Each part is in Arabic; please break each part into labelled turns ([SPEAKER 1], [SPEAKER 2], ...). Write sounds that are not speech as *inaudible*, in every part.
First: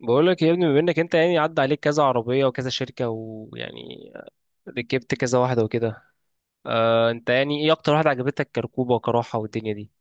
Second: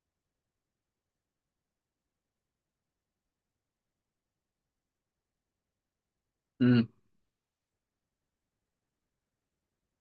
[SPEAKER 1] بقول لك يا ابني، بما انك انت يعني عدى عليك كذا عربيه وكذا شركه، ويعني ركبت كذا واحده وكده.
[SPEAKER 2] مم.
[SPEAKER 1] انت يعني ايه اكتر واحده عجبتك، كركوبه وكراحه والدنيا دي؟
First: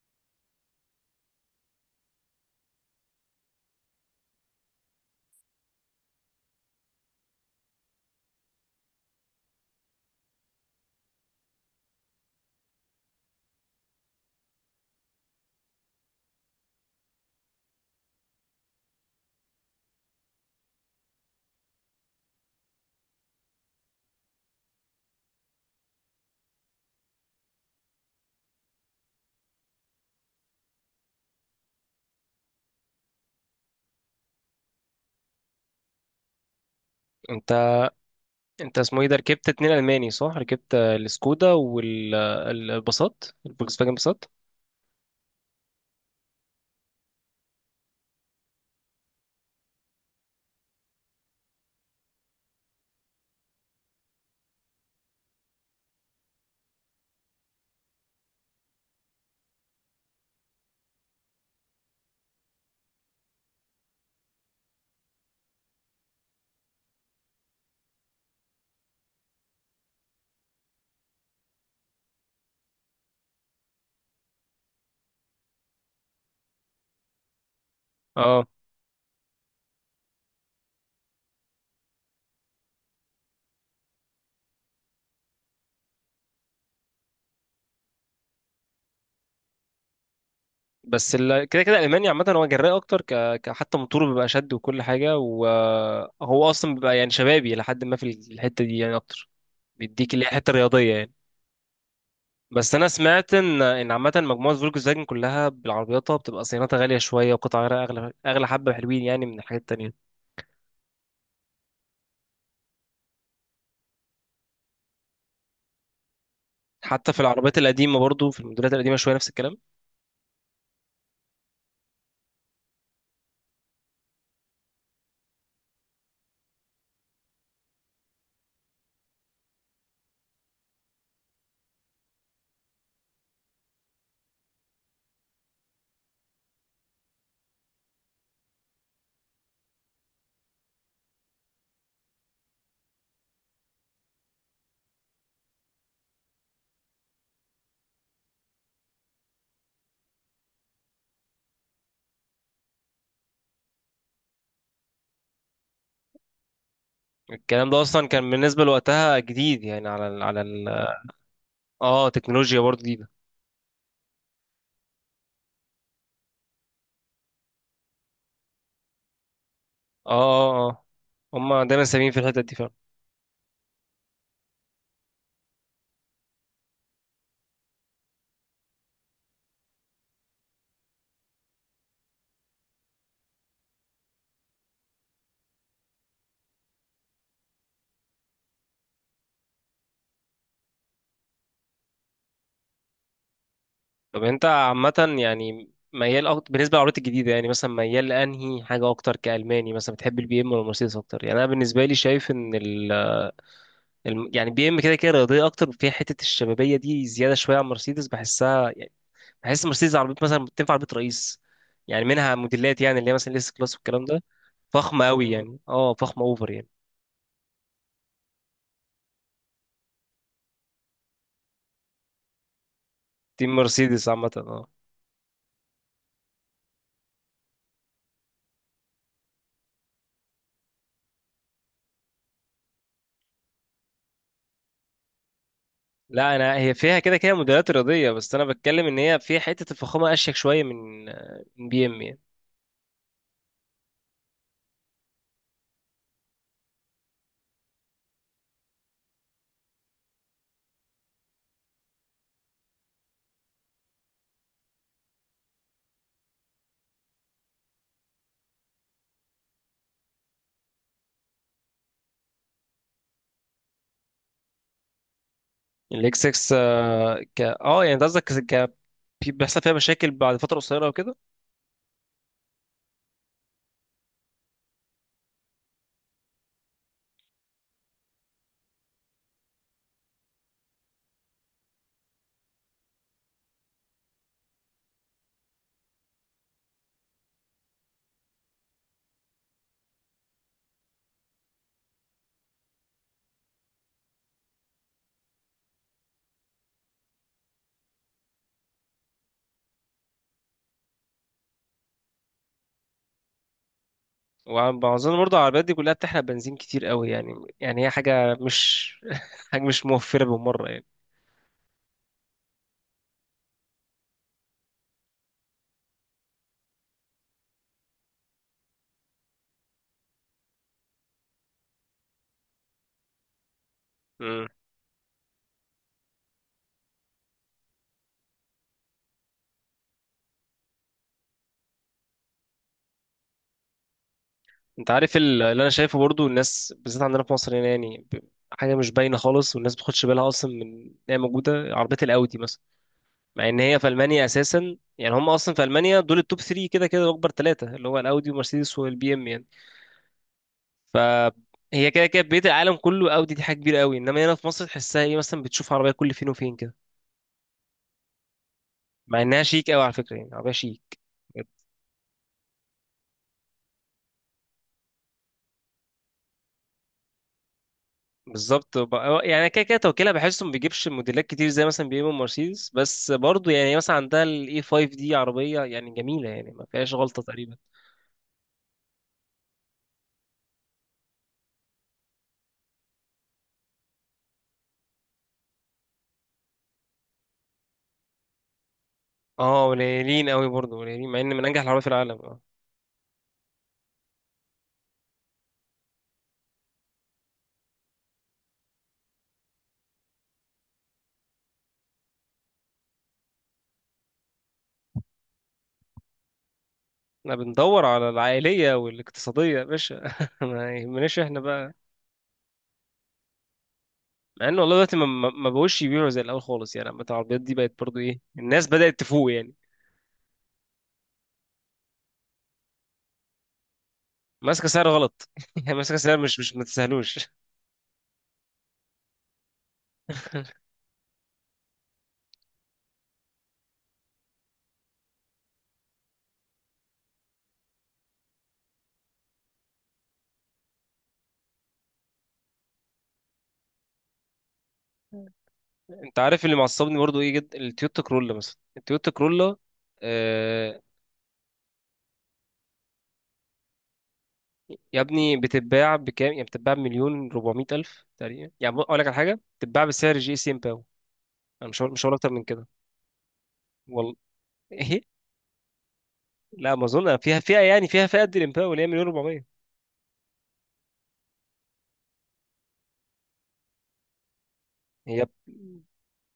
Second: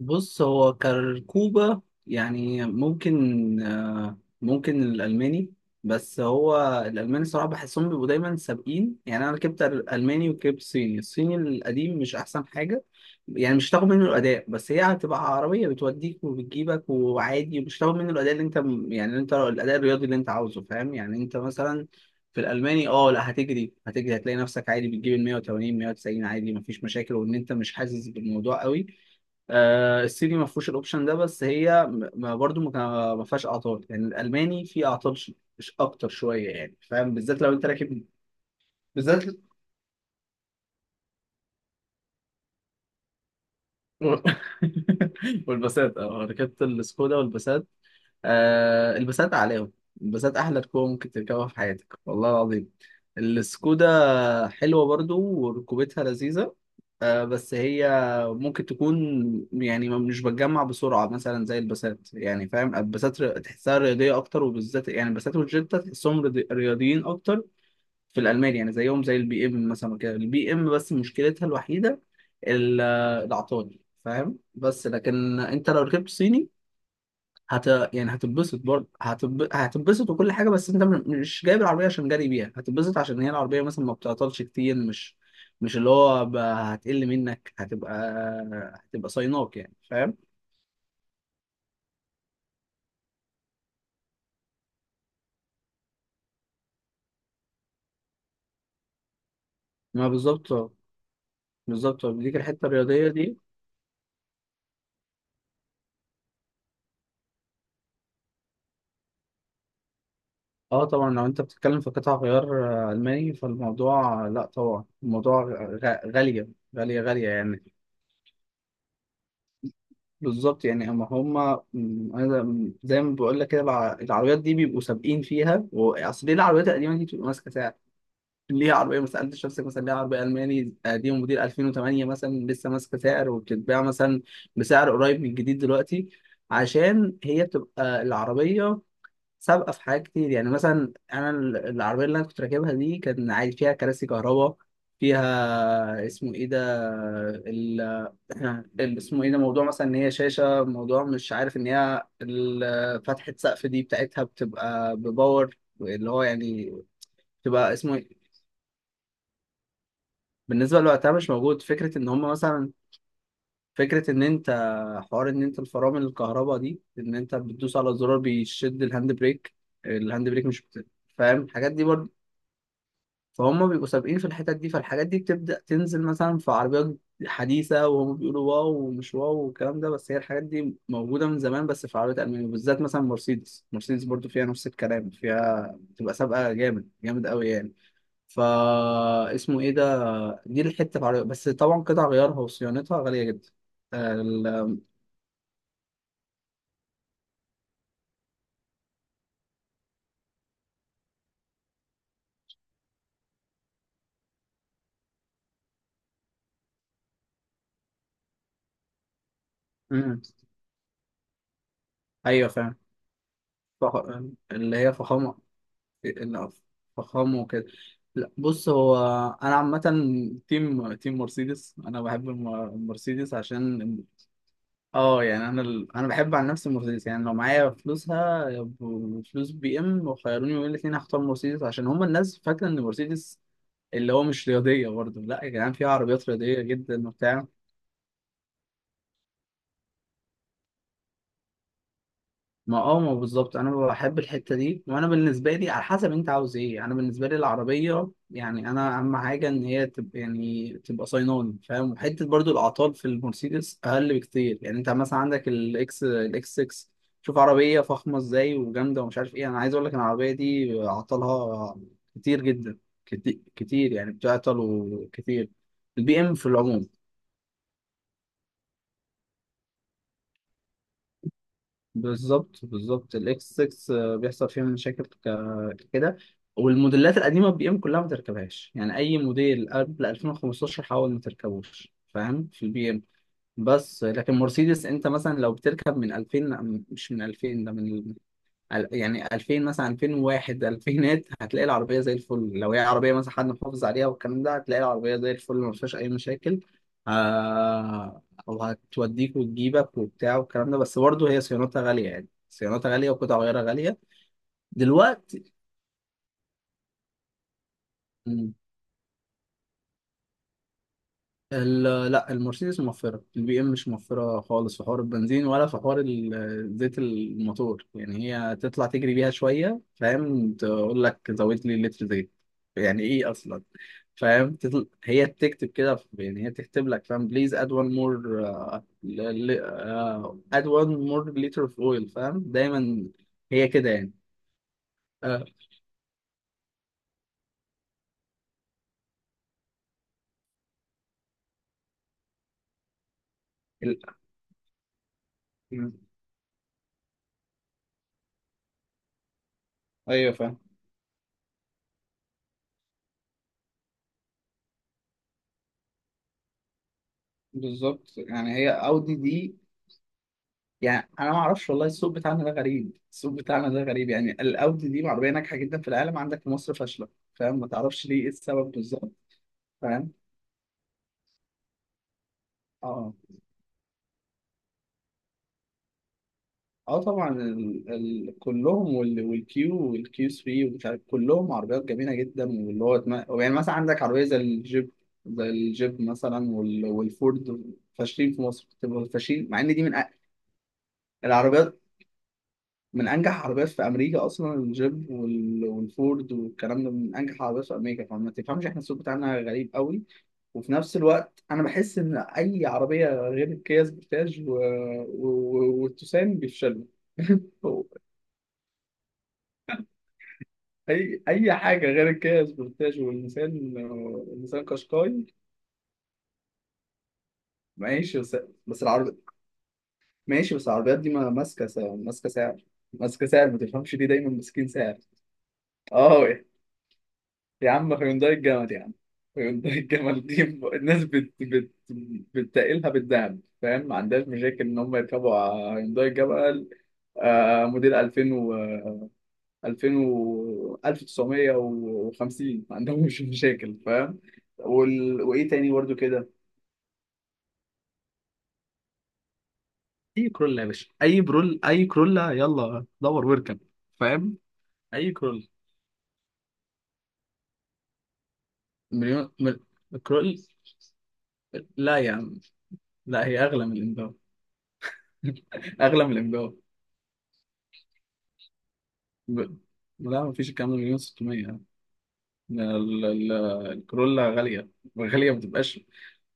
[SPEAKER 2] بص هو كركوبة يعني ممكن ممكن الألماني، بس هو الألماني صراحة بحسهم بيبقوا دايما سابقين. يعني أنا ركبت ألماني وركبت صيني، الصيني القديم مش أحسن حاجة، يعني مش هتاخد منه الأداء، بس هي هتبقى عربية بتوديك وبتجيبك وعادي. مش هتاخد منه الأداء اللي أنت، يعني اللي أنت الأداء الرياضي اللي أنت عاوزه، فاهم؟ يعني أنت مثلا في الالماني اه لا، هتجري هتجري، هتلاقي نفسك عادي بتجيب ال 180 190 عادي، مفيش مشاكل، وان انت مش حاسس بالموضوع قوي. الصيني ما فيهوش الاوبشن ده، بس هي ما برضو ما فيهاش اعطال. يعني الالماني فيه اعطال اكتر شويه، يعني فاهم، بالذات
[SPEAKER 1] انت
[SPEAKER 2] لو انت راكب
[SPEAKER 1] انت اسمه ايه ده،
[SPEAKER 2] بالذات.
[SPEAKER 1] ركبت اتنين الماني صح؟ ركبت السكودا والباصات، الفولكس فاجن باصات.
[SPEAKER 2] *laughs* والباسات، اه ركبت السكودا والباسات. آه البسات عليهم، البسات احلى ركوبه ممكن تركبها في حياتك والله العظيم. السكودا حلوه برضو وركوبتها لذيذه، آه بس هي ممكن تكون يعني مش بتجمع بسرعه مثلا زي البسات، يعني فاهم؟ البسات تحسها رياضيه اكتر، وبالذات يعني البسات والجيتا تحسهم رياضيين اكتر في الالمان. يعني زيهم زي البي ام مثلا كده، البي ام بس مشكلتها الوحيده ال- العطال، فاهم؟ بس لكن انت لو ركبت صيني هت يعني
[SPEAKER 1] اه
[SPEAKER 2] هتتبسط برضه، هتتبسط وكل حاجه. بس انت مش جايب العربيه عشان جري بيها، هتتبسط عشان هي العربيه مثلا ما بتعطلش كتير، مش مش اللي هو هتقل منك، هتبقى هتبقى صيناك، يعني فاهم.
[SPEAKER 1] بس كده كده الالماني عامه هو جراء اكتر، حتى موتوره بيبقى شد وكل حاجه، وهو اصلا بيبقى يعني شبابي لحد ما في الحته دي يعني اكتر،
[SPEAKER 2] ما
[SPEAKER 1] بيديك اللي هي حته
[SPEAKER 2] بالظبط،
[SPEAKER 1] رياضيه يعني.
[SPEAKER 2] بالظبط ليك الحته
[SPEAKER 1] بس انا
[SPEAKER 2] الرياضيه
[SPEAKER 1] سمعت
[SPEAKER 2] دي.
[SPEAKER 1] ان عامه مجموعه فولكس فاجن كلها بالعربياتها بتبقى صيانتها غاليه شويه، وقطع غيارها اغلى، اغلى حبه، حلوين يعني من الحاجات التانية.
[SPEAKER 2] اه طبعا لو انت بتتكلم في قطع غيار الماني، فالموضوع لا طبعا الموضوع غاليه، غاليه
[SPEAKER 1] حتى في
[SPEAKER 2] غاليه
[SPEAKER 1] العربيات
[SPEAKER 2] يعني.
[SPEAKER 1] القديمه برضو، في الموديلات القديمه شويه نفس الكلام.
[SPEAKER 2] بالظبط يعني اما هما زي ما بقول لك كده، العربيات دي بيبقوا سابقين فيها. اصل ليه العربيات القديمه دي بتبقى ماسكه سعر؟ ليه عربيه، ما سالتش نفسك مثلا ليه عربيه الماني قديمه موديل 2008 مثلا لسه ماسكه سعر وبتتباع مثلا بسعر قريب من الجديد دلوقتي؟ عشان هي بتبقى العربيه سابقه في حاجات كتير. يعني مثلا انا العربيه اللي انا كنت راكبها دي كان عادي فيها كراسي كهرباء، فيها اسمه ايه ده، يعني اللي اسمه ايه ده موضوع مثلا ان هي شاشه، موضوع مش عارف ان هي فتحه سقف دي بتاعتها بتبقى بباور، اللي هو يعني
[SPEAKER 1] الكلام
[SPEAKER 2] بتبقى
[SPEAKER 1] ده
[SPEAKER 2] اسمه
[SPEAKER 1] اصلا
[SPEAKER 2] ايه،
[SPEAKER 1] كان بالنسبه لوقتها جديد، يعني على ال على ال...
[SPEAKER 2] بالنسبه لوقتها مش موجود. فكره
[SPEAKER 1] اه
[SPEAKER 2] ان هم
[SPEAKER 1] تكنولوجيا
[SPEAKER 2] مثلا،
[SPEAKER 1] برضو جديده.
[SPEAKER 2] فكره ان انت حوار ان انت الفرامل الكهرباء دي، ان انت بتدوس على زرار بيشد الهاند بريك،
[SPEAKER 1] اه،
[SPEAKER 2] الهاند بريك مش
[SPEAKER 1] اه، اه.
[SPEAKER 2] فاهم
[SPEAKER 1] هم
[SPEAKER 2] الحاجات
[SPEAKER 1] دايما
[SPEAKER 2] دي.
[SPEAKER 1] سامين في الحته دي فعلا.
[SPEAKER 2] فهم بيبقوا سابقين في الحتت دي، فالحاجات دي بتبدأ تنزل مثلا في عربيات حديثة وهم بيقولوا واو ومش واو والكلام ده، بس هي الحاجات دي موجودة من زمان، بس في عربيات ألمانيا بالذات. مثلا مرسيدس، مرسيدس برضو فيها نفس الكلام، فيها بتبقى سابقة جامد، جامد قوي يعني. فا اسمه ايه ده، دي الحتة في عربيات، بس طبعا قطع غيارها وصيانتها غالية جدا.
[SPEAKER 1] طب انت
[SPEAKER 2] ال...
[SPEAKER 1] عامه يعني ميال أكتر بالنسبه للعربيات الجديده؟ يعني مثلا ميال لانهي حاجه اكتر كالماني؟ مثلا بتحب البي ام ولا المرسيدس اكتر؟ يعني انا بالنسبه لي شايف ان يعني بي ام كده كده رياضيه اكتر، فيها حته الشبابيه دي زياده شويه عن مرسيدس بحسها يعني. بحس مرسيدس
[SPEAKER 2] مم.
[SPEAKER 1] عربيات مثلا تنفع عربيه رئيس، يعني منها
[SPEAKER 2] ايوه فاهم،
[SPEAKER 1] موديلات، يعني اللي هي مثلا الاس كلاس
[SPEAKER 2] فخ...
[SPEAKER 1] والكلام ده،
[SPEAKER 2] اللي هي
[SPEAKER 1] فخمه قوي
[SPEAKER 2] فخامة،
[SPEAKER 1] يعني. اه فخمه
[SPEAKER 2] إن
[SPEAKER 1] اوفر يعني.
[SPEAKER 2] فخامه وكده. لا بص هو، انا عامه تيم، تيم مرسيدس. انا بحب المرسيدس
[SPEAKER 1] دي
[SPEAKER 2] عشان،
[SPEAKER 1] مرسيدس عامه اه.
[SPEAKER 2] اه يعني انا بحب عن نفسي مرسيدس. يعني لو معايا فلوسها فلوس بي ام وخيروني بين الاثنين هختار مرسيدس، عشان هما الناس فاكره ان مرسيدس اللي هو مش رياضيه برضه. لا يا جدعان، في عربيات
[SPEAKER 1] لا انا
[SPEAKER 2] رياضيه
[SPEAKER 1] هي فيها
[SPEAKER 2] جدا
[SPEAKER 1] كده كده
[SPEAKER 2] وبتاع.
[SPEAKER 1] موديلات رياضيه، بس انا بتكلم ان هي فيها حته الفخامه اشيك شويه من بي ام يعني.
[SPEAKER 2] ما اه ما بالظبط، انا بحب الحته دي. وانا بالنسبه لي على حسب انت عاوز ايه، انا بالنسبه لي العربيه يعني انا اهم حاجه ان هي تبقى يعني تبقى صيناني فاهم. وحته برضو الاعطال في المرسيدس اقل بكتير. يعني انت مثلا عندك الاكس 6، شوف عربيه فخمه ازاي وجامده ومش عارف ايه، انا عايز اقول لك إن العربيه دي اعطالها كتير جدا، كتير يعني بتعطل وكتير، البي
[SPEAKER 1] الاكس
[SPEAKER 2] ام في
[SPEAKER 1] 6.
[SPEAKER 2] العموم.
[SPEAKER 1] ك اه يعني ده قصدك، ك... بيحصل فيها مشاكل بعد فتره قصيره وكده.
[SPEAKER 2] بالظبط بالظبط، الاكس 6 بيحصل فيها مشاكل كده. والموديلات القديمه البي ام كلها ما تركبهاش، يعني اي موديل قبل 2015 حاول ما تركبوش، فاهم؟ في البي ام. بس لكن مرسيدس انت مثلا لو بتركب من 2000 لا، مش من 2000، ده من يعني 2000 مثلا، 2001 2000 هتلاقي العربية زي الفل، لو هي عربية مثلا حد محافظ عليها والكلام ده هتلاقي العربية زي الفل، ما فيهاش أي مشاكل. آه وهتوديك وتجيبك وبتاع والكلام ده، بس برضه هي صيانتها غالية، يعني صيانتها غالية وقطع غيارها غالية
[SPEAKER 1] وأظن برضه
[SPEAKER 2] دلوقتي.
[SPEAKER 1] العربيات دي كلها بتحرق بنزين كتير قوي يعني، يعني هي حاجة مش *laughs* حاجة مش موفرة بالمرة يعني.
[SPEAKER 2] لا، المرسيدس موفرة، البي ام مش موفرة خالص، في حوار البنزين ولا في حوار زيت الموتور. يعني هي تطلع تجري بيها شوية فاهم تقول لك زود لي لتر زيت، يعني ايه اصلا؟
[SPEAKER 1] مم.
[SPEAKER 2] فاهم هي بتكتب كده يعني هي تكتب لك فاهم بليز اد وان مور، اد وان مور لتر اوف اويل، فاهم؟ دايما هي كده يعني.
[SPEAKER 1] أنت عارف
[SPEAKER 2] آه،
[SPEAKER 1] اللي أنا شايفه برضه، الناس بالذات عندنا في مصر هنا يعني حاجة مش باينة خالص، والناس ما بتاخدش بالها أصلا من إن هي موجودة عربية الأودي مثلا، مع إن هي في
[SPEAKER 2] ال-
[SPEAKER 1] ألمانيا أساسا. يعني هم أصلا في ألمانيا دول التوب 3 كده كده، أكبر ثلاثة اللي هو الأودي ومرسيدس والبي إم يعني.
[SPEAKER 2] ايوه فاهم.
[SPEAKER 1] ف هي كده كده بقية العالم كله أودي، دي حاجة كبيرة قوي، إنما هنا في مصر تحسها إيه، مثلا بتشوف عربية كل فين وفين كده،
[SPEAKER 2] بالظبط يعني هي اودي
[SPEAKER 1] مع إنها
[SPEAKER 2] دي،
[SPEAKER 1] شيك قوي على فكرة، يعني عربية شيك.
[SPEAKER 2] يعني انا ما اعرفش والله السوق بتاعنا ده غريب، السوق بتاعنا ده غريب، يعني الاودي دي عربيه ناجحه جدا في العالم، عندك في مصر فاشله. فاهم، ما تعرفش ليه ايه السبب
[SPEAKER 1] بالظبط
[SPEAKER 2] بالظبط.
[SPEAKER 1] يعني أنا كده كده توكيلها
[SPEAKER 2] فاهم،
[SPEAKER 1] بحسه ما بيجيبش موديلات كتير زي مثلا بي ام ومرسيدس، بس
[SPEAKER 2] اه
[SPEAKER 1] برضه يعني مثلا عندها الاي 5 دي عربيه يعني جميله، يعني ما فيهاش
[SPEAKER 2] اه
[SPEAKER 1] غلطه
[SPEAKER 2] طبعا
[SPEAKER 1] تقريبا.
[SPEAKER 2] كلهم والكيو والكيو 3 ومش عارف كلهم عربيات جميله جدا، واللي هو يعني مثلا عندك عربيه زي الجيب، زي الجيب مثلا والفورد فاشلين في مصر، بتبقى فاشلين، مع
[SPEAKER 1] اه
[SPEAKER 2] ان دي من
[SPEAKER 1] قليلين قوي برضه، قليلين مع ان من انجح
[SPEAKER 2] العربيات،
[SPEAKER 1] العربيات في العالم، اه.
[SPEAKER 2] من انجح عربيات في امريكا اصلا الجيب والفورد والكلام ده، من انجح عربيات في امريكا. فما تفهمش، احنا السوق بتاعنا غريب قوي. وفي نفس الوقت انا بحس ان اي عربيه غير الكيا سبورتاج والتوسان بيفشلوا.
[SPEAKER 1] احنا بندور
[SPEAKER 2] *laughs*
[SPEAKER 1] على العائليه والاقتصاديه يا باشا *laughs* ما يهمناش
[SPEAKER 2] اي
[SPEAKER 1] احنا
[SPEAKER 2] اي
[SPEAKER 1] بقى.
[SPEAKER 2] حاجه غير الكيا سبورتاج والنيسان،
[SPEAKER 1] مع ان
[SPEAKER 2] النيسان
[SPEAKER 1] والله دلوقتي
[SPEAKER 2] قشقاي.
[SPEAKER 1] ما بقوش يبيعوا زي الاول خالص، يعني عامة العربيات دي بقت برضه
[SPEAKER 2] ماشي
[SPEAKER 1] ايه،
[SPEAKER 2] بس
[SPEAKER 1] الناس
[SPEAKER 2] بس
[SPEAKER 1] بدات
[SPEAKER 2] العربيات،
[SPEAKER 1] تفوق يعني.
[SPEAKER 2] ماشي بس العربيات دي ما ماسكه سعر، ماسكه سعر، ما تفهمش ليه دايما
[SPEAKER 1] ماسكه
[SPEAKER 2] ماسكين
[SPEAKER 1] سعر
[SPEAKER 2] سعر.
[SPEAKER 1] غلط *laughs* يعني ماسكه سعر
[SPEAKER 2] اه
[SPEAKER 1] مش ما تستاهلوش.
[SPEAKER 2] يا عم، هيونداي الجمل يا عم، هيونداي الجمل دي الناس بتتقلها بالذهب فاهم، ما عندهاش مشاكل ان هم يركبوا على هيونداي الجمل آه موديل 2000 و 2000 و 1950 ما عندهمش *laughs* مشاكل فاهم. وايه تاني برضو
[SPEAKER 1] انت
[SPEAKER 2] كده؟
[SPEAKER 1] عارف اللي معصبني برضو ايه جدا؟ التويوتا كرولا مثلا، التويوتا كرولا،
[SPEAKER 2] اي كرولا يا
[SPEAKER 1] آه.
[SPEAKER 2] باشا، اي برول، اي كرولا، يلا دور واركب، فاهم؟
[SPEAKER 1] يا
[SPEAKER 2] اي
[SPEAKER 1] ابني
[SPEAKER 2] كرول،
[SPEAKER 1] بتتباع بكام؟ يعني بتتباع بمليون 400 الف تقريبا، يعني اقول لك على
[SPEAKER 2] مليون
[SPEAKER 1] حاجه،
[SPEAKER 2] مل...
[SPEAKER 1] بتتباع بسعر جي
[SPEAKER 2] كرول.
[SPEAKER 1] سي امباو. انا مش هقول،
[SPEAKER 2] لا يا
[SPEAKER 1] اكتر
[SPEAKER 2] عم،
[SPEAKER 1] من كده
[SPEAKER 2] لا هي اغلى من
[SPEAKER 1] والله.
[SPEAKER 2] الامباو،
[SPEAKER 1] *laughs* ايه.
[SPEAKER 2] *laughs* اغلى من الامباو.
[SPEAKER 1] لا ما اظن فيها فئه، يعني فيها فئه قد الامباو اللي هي مليون 400.
[SPEAKER 2] ب... لا مفيش الكلام ده، مليون 600. ال- ال- الكورولا غالية،
[SPEAKER 1] هي ب-
[SPEAKER 2] غالية ما بتبقاش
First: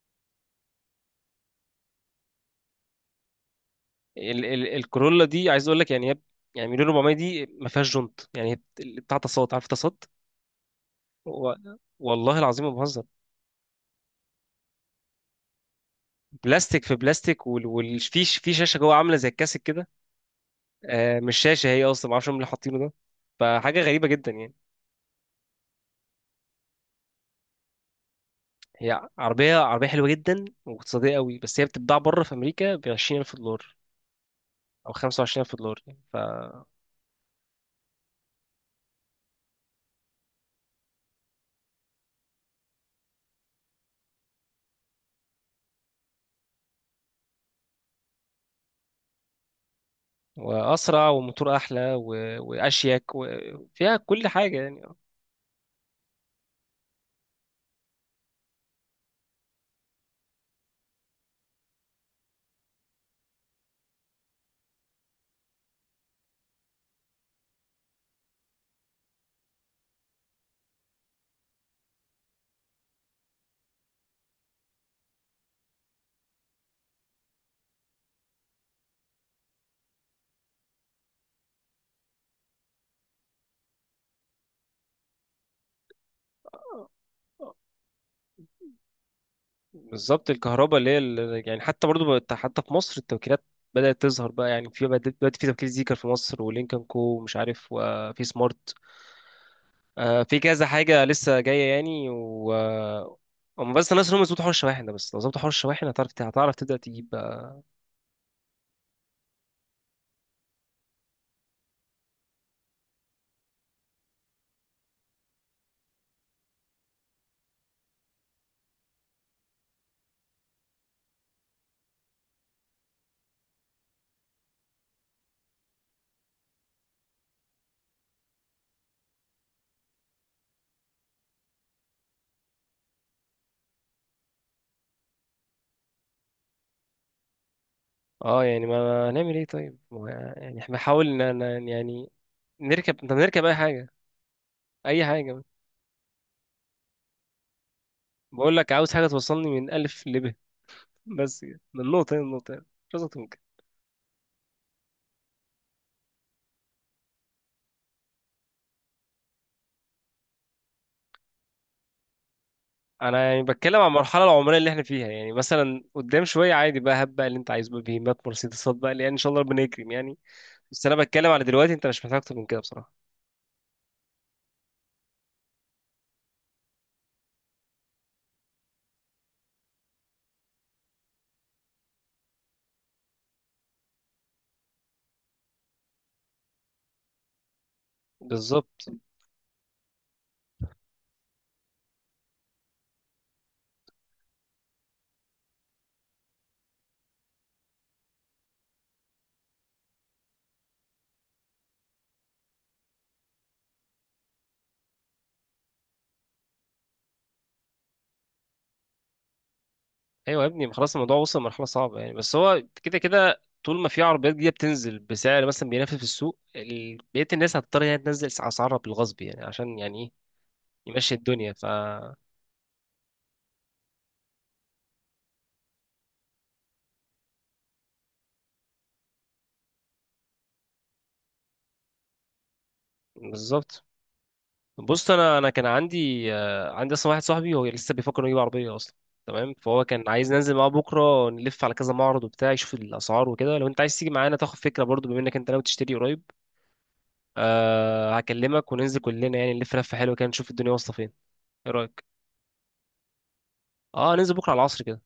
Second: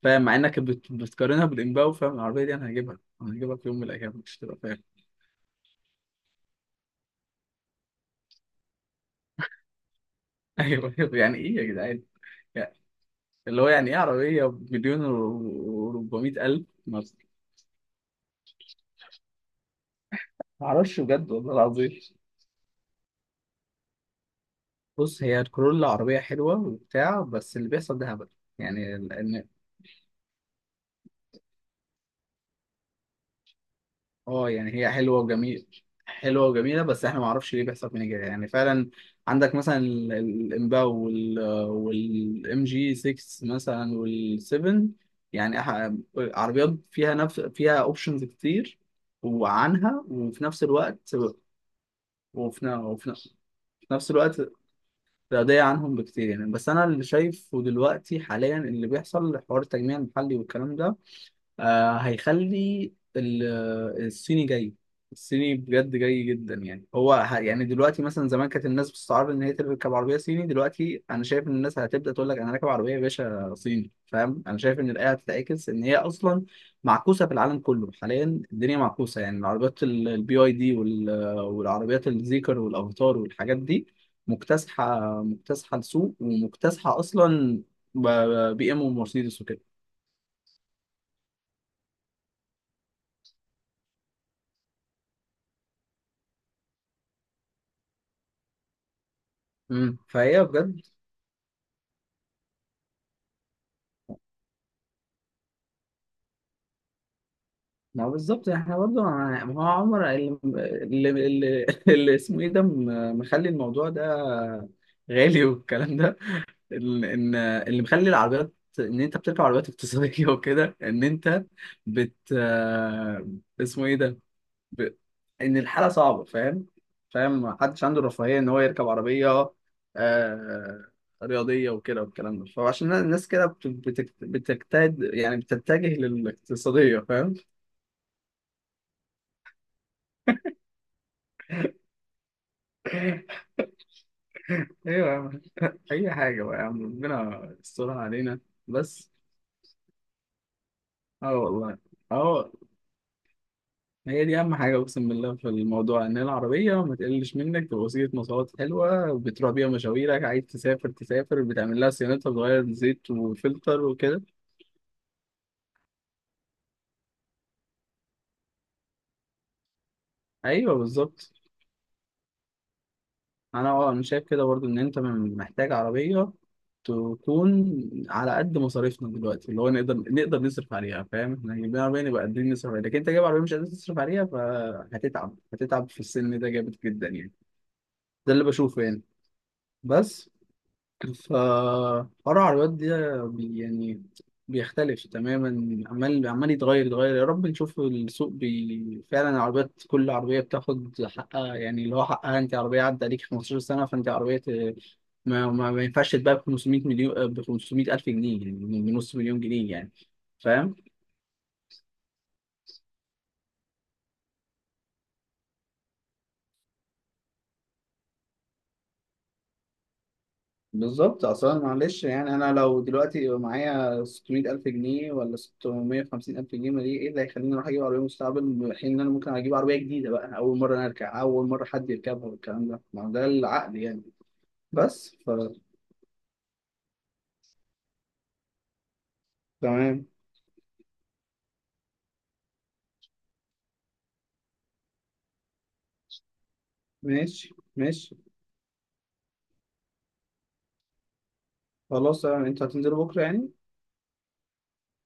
[SPEAKER 2] فاهم، مع انك بتقارنها بالإمباو فاهم. العربية دي انا هجيبها، انا هجيبها في يوم من الأيام مش
[SPEAKER 1] ال
[SPEAKER 2] هتبقى
[SPEAKER 1] ال
[SPEAKER 2] فاهم.
[SPEAKER 1] الكورولا دي عايز اقول لك، يعني يعني مليون 400 دي ما فيهاش جنط، يعني بتاع تصاط، عارف تصاط؟
[SPEAKER 2] *laughs* ايوه أيوة، يعني
[SPEAKER 1] و-
[SPEAKER 2] ايه يا جدعان،
[SPEAKER 1] والله العظيم ما
[SPEAKER 2] يعني
[SPEAKER 1] بهزر.
[SPEAKER 2] اللي هو يعني ايه عربية بمليون و 400 ألف؟
[SPEAKER 1] بلاستيك في
[SPEAKER 2] ما
[SPEAKER 1] بلاستيك، وفي في في شاشه جوه عامله زي الكاسك كده.
[SPEAKER 2] معرفش بجد
[SPEAKER 1] مش
[SPEAKER 2] والله
[SPEAKER 1] شاشه، هي
[SPEAKER 2] العظيم.
[SPEAKER 1] اصلا ما اعرفش هم اللي حاطينه ده، فحاجه غريبه جدا يعني.
[SPEAKER 2] بص هي الكورولا عربية حلوة وبتاع، بس اللي بيحصل ده هبل
[SPEAKER 1] هي
[SPEAKER 2] يعني.
[SPEAKER 1] عربيه حلوه جدا واقتصاديه قوي، بس هي بتتباع بره في امريكا ب 20000 دولار
[SPEAKER 2] اه يعني هي
[SPEAKER 1] او
[SPEAKER 2] حلوه
[SPEAKER 1] 25000
[SPEAKER 2] وجميل،
[SPEAKER 1] دولار يعني ف...
[SPEAKER 2] حلوه وجميله، بس احنا ما اعرفش ليه بيحصل فينا كده يعني فعلا. عندك مثلا الامباو والام جي 6 مثلا وال7، يعني عربيات فيها نفس، فيها اوبشنز كتير، وعنها وفي نفس
[SPEAKER 1] واسرع
[SPEAKER 2] الوقت،
[SPEAKER 1] وموتور احلى
[SPEAKER 2] وفي, ن- وفي
[SPEAKER 1] واشيك
[SPEAKER 2] ن- في
[SPEAKER 1] وفيها
[SPEAKER 2] نفس
[SPEAKER 1] كل
[SPEAKER 2] الوقت
[SPEAKER 1] حاجه يعني.
[SPEAKER 2] رياضية عنهم بكتير يعني. بس أنا اللي شايفه دلوقتي حاليا اللي بيحصل، حوار التجميع المحلي والكلام ده، آه هيخلي الصيني جاي، الصيني بجد جاي جدا. يعني يعني دلوقتي مثلا زمان كانت الناس بتستعرض ان هي تركب عربيه صيني، دلوقتي انا شايف ان الناس هتبدا تقول لك انا راكب عربيه يا باشا صيني، فاهم؟ انا شايف ان الايه هتتعكس، ان هي اصلا معكوسه في العالم كله حاليا. الدنيا معكوسه، يعني العربيات البي اي دي والعربيات الزيكر والافاتار والحاجات دي مكتسحه، مكتسحه السوق ومكتسحه اصلا بي ام ومرسيدس وكده.
[SPEAKER 1] بالظبط الكهرباء اللي هي يعني حتى برضو حتى في مصر التوكيلات بدأت تظهر بقى، يعني دلوقتي في توكيل زيكر في مصر، ولينكن كو ومش عارف، وفي سمارت.
[SPEAKER 2] مم.
[SPEAKER 1] في
[SPEAKER 2] فهي
[SPEAKER 1] كذا
[SPEAKER 2] بجد.
[SPEAKER 1] حاجة لسه جاية يعني، و آه، هم بس الناس اللي هم يظبطوا حوار الشواحن ده، بس لو ظبطوا حوار الشواحن هتعرف تبدأ تجيب بقى.
[SPEAKER 2] ما هو بالظبط احنا برضه ما هو عمر اللي اللي اسمه ايه ده مخلي الموضوع ده غالي والكلام ده، ان اللي مخلي العربيات ان انت بتركب عربيات اقتصاديه *laughs* وكده، ان انت بت آه، اسمه ايه ده، ب... ان الحاله صعبه فاهم، فاهم؟ محدش عنده الرفاهيه ان هو يركب عربيه آه... رياضيه وكده والكلام ده. فعشان الناس كده بتجتهد يعني بتتجه للاقتصاديه، فاهم.
[SPEAKER 1] اه يعني ما هنعمل ايه طيب، هو يعني احنا بنحاول ان يعني نركب، طب نركب اي حاجة، اي
[SPEAKER 2] ايوه يا عم،
[SPEAKER 1] حاجة.
[SPEAKER 2] اي حاجه بقى يا عم، ربنا يسترها علينا
[SPEAKER 1] بقول لك عاوز حاجة
[SPEAKER 2] بس.
[SPEAKER 1] توصلني من ألف لب *laughs*
[SPEAKER 2] اه
[SPEAKER 1] بس كده
[SPEAKER 2] والله،
[SPEAKER 1] من نقطة
[SPEAKER 2] اه.
[SPEAKER 1] لنقطة، مش أكتر من كده.
[SPEAKER 2] هي دي اهم حاجه اقسم بالله في الموضوع، ان العربيه ما تقلش منك، تبقى وسيله مواصلات حلوه بتروح بيها مشاويرك، عايز تسافر تسافر، بتعمل لها صيانتها، بتغير زيت
[SPEAKER 1] انا يعني بتكلم
[SPEAKER 2] وفلتر
[SPEAKER 1] عن
[SPEAKER 2] وكده.
[SPEAKER 1] المرحلة العمرية اللي احنا فيها يعني، مثلا قدام شوية عادي بقى، بقى اللي انت عايزه بقى بهيمات مرسيدسات بقى، لان ان شاء الله ربنا يكرم يعني.
[SPEAKER 2] ايوه
[SPEAKER 1] بس انا بتكلم
[SPEAKER 2] بالظبط.
[SPEAKER 1] على دلوقتي، انت مش محتاج اكتر من كده بصراحة.
[SPEAKER 2] انا اه، انا شايف كده برضو ان انت محتاج عربيه تكون على قد مصاريفنا دلوقتي، اللي هو نقدر نصرف عليها فاهم. احنا جايبين عربيه نبقى قادرين نصرف عليها، لكن انت جايب عربيه مش قادر تصرف عليها فهتتعب، هتتعب في السن ده جامد جدا يعني. ده اللي بشوفه
[SPEAKER 1] بالظبط.
[SPEAKER 2] يعني. بس فحوار العربيات ده يعني بيختلف تماما، عمال عمال يتغير، يتغير. يا رب نشوف السوق فعلا العربيات كل عربية بتاخد حقها، يعني اللي هو حقها. انت عربية عدى عليك 15 سنة فانت عربية ما ينفعش تتباع ب 500 مليون، ب 500 ألف جنيه، يعني بنص مليون جنيه يعني،
[SPEAKER 1] ايوه يا ابني، ما
[SPEAKER 2] فاهم؟
[SPEAKER 1] خلاص الموضوع وصل لمرحله صعبه يعني، بس هو كده كده طول ما في عربيات جديده بتنزل بسعر مثلا بينافس في السوق، بقيه الناس هتضطر يعني تنزل اسعارها بالغصب يعني، عشان يعني ايه، يمشي
[SPEAKER 2] بالظبط.
[SPEAKER 1] الدنيا.
[SPEAKER 2] اصلا معلش يعني انا لو دلوقتي معايا 600 الف جنيه ولا 650 الف جنيه، ما دي ايه اللي هيخليني اروح اجيب عربيه مستقبل، في حين ان انا ممكن اجيب عربيه جديده بقى، اول مره انا اركب، اول مره حد يركبها والكلام ده؟ ما هو ده العقل
[SPEAKER 1] بالظبط.
[SPEAKER 2] يعني.
[SPEAKER 1] بص
[SPEAKER 2] بس ف،
[SPEAKER 1] انا كان عندي، عندي اصلا واحد صاحبي هو لسه بيفكر انه يجيب عربيه اصلا، تمام. فهو كان
[SPEAKER 2] تمام
[SPEAKER 1] عايز ننزل معاه بكره، نلف على كذا معرض وبتاع، يشوف الاسعار وكده. لو انت عايز تيجي معانا تاخد فكره برضو، بما انك انت ناوي تشتري قريب.
[SPEAKER 2] ماشي ماشي.
[SPEAKER 1] أه هكلمك وننزل كلنا يعني، نلف لفه حلوه كده، نشوف الدنيا واصله فين. ايه رايك؟
[SPEAKER 2] خلاص تمام، انت هتنزل بكره يعني؟
[SPEAKER 1] اه ننزل بكره على العصر كده.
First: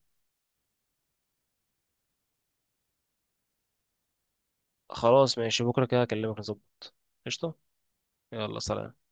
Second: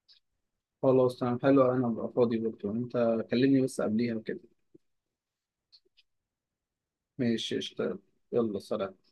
[SPEAKER 2] خلاص تمام حلو، انا ابقى فاضي بكره، انت كلمني بس قبليها كده.
[SPEAKER 1] خلاص ماشي، بكرة كده أكلمك نظبط. قشطة.
[SPEAKER 2] ماشي، اشتغل.
[SPEAKER 1] يلا
[SPEAKER 2] يلا سلام.
[SPEAKER 1] سلام.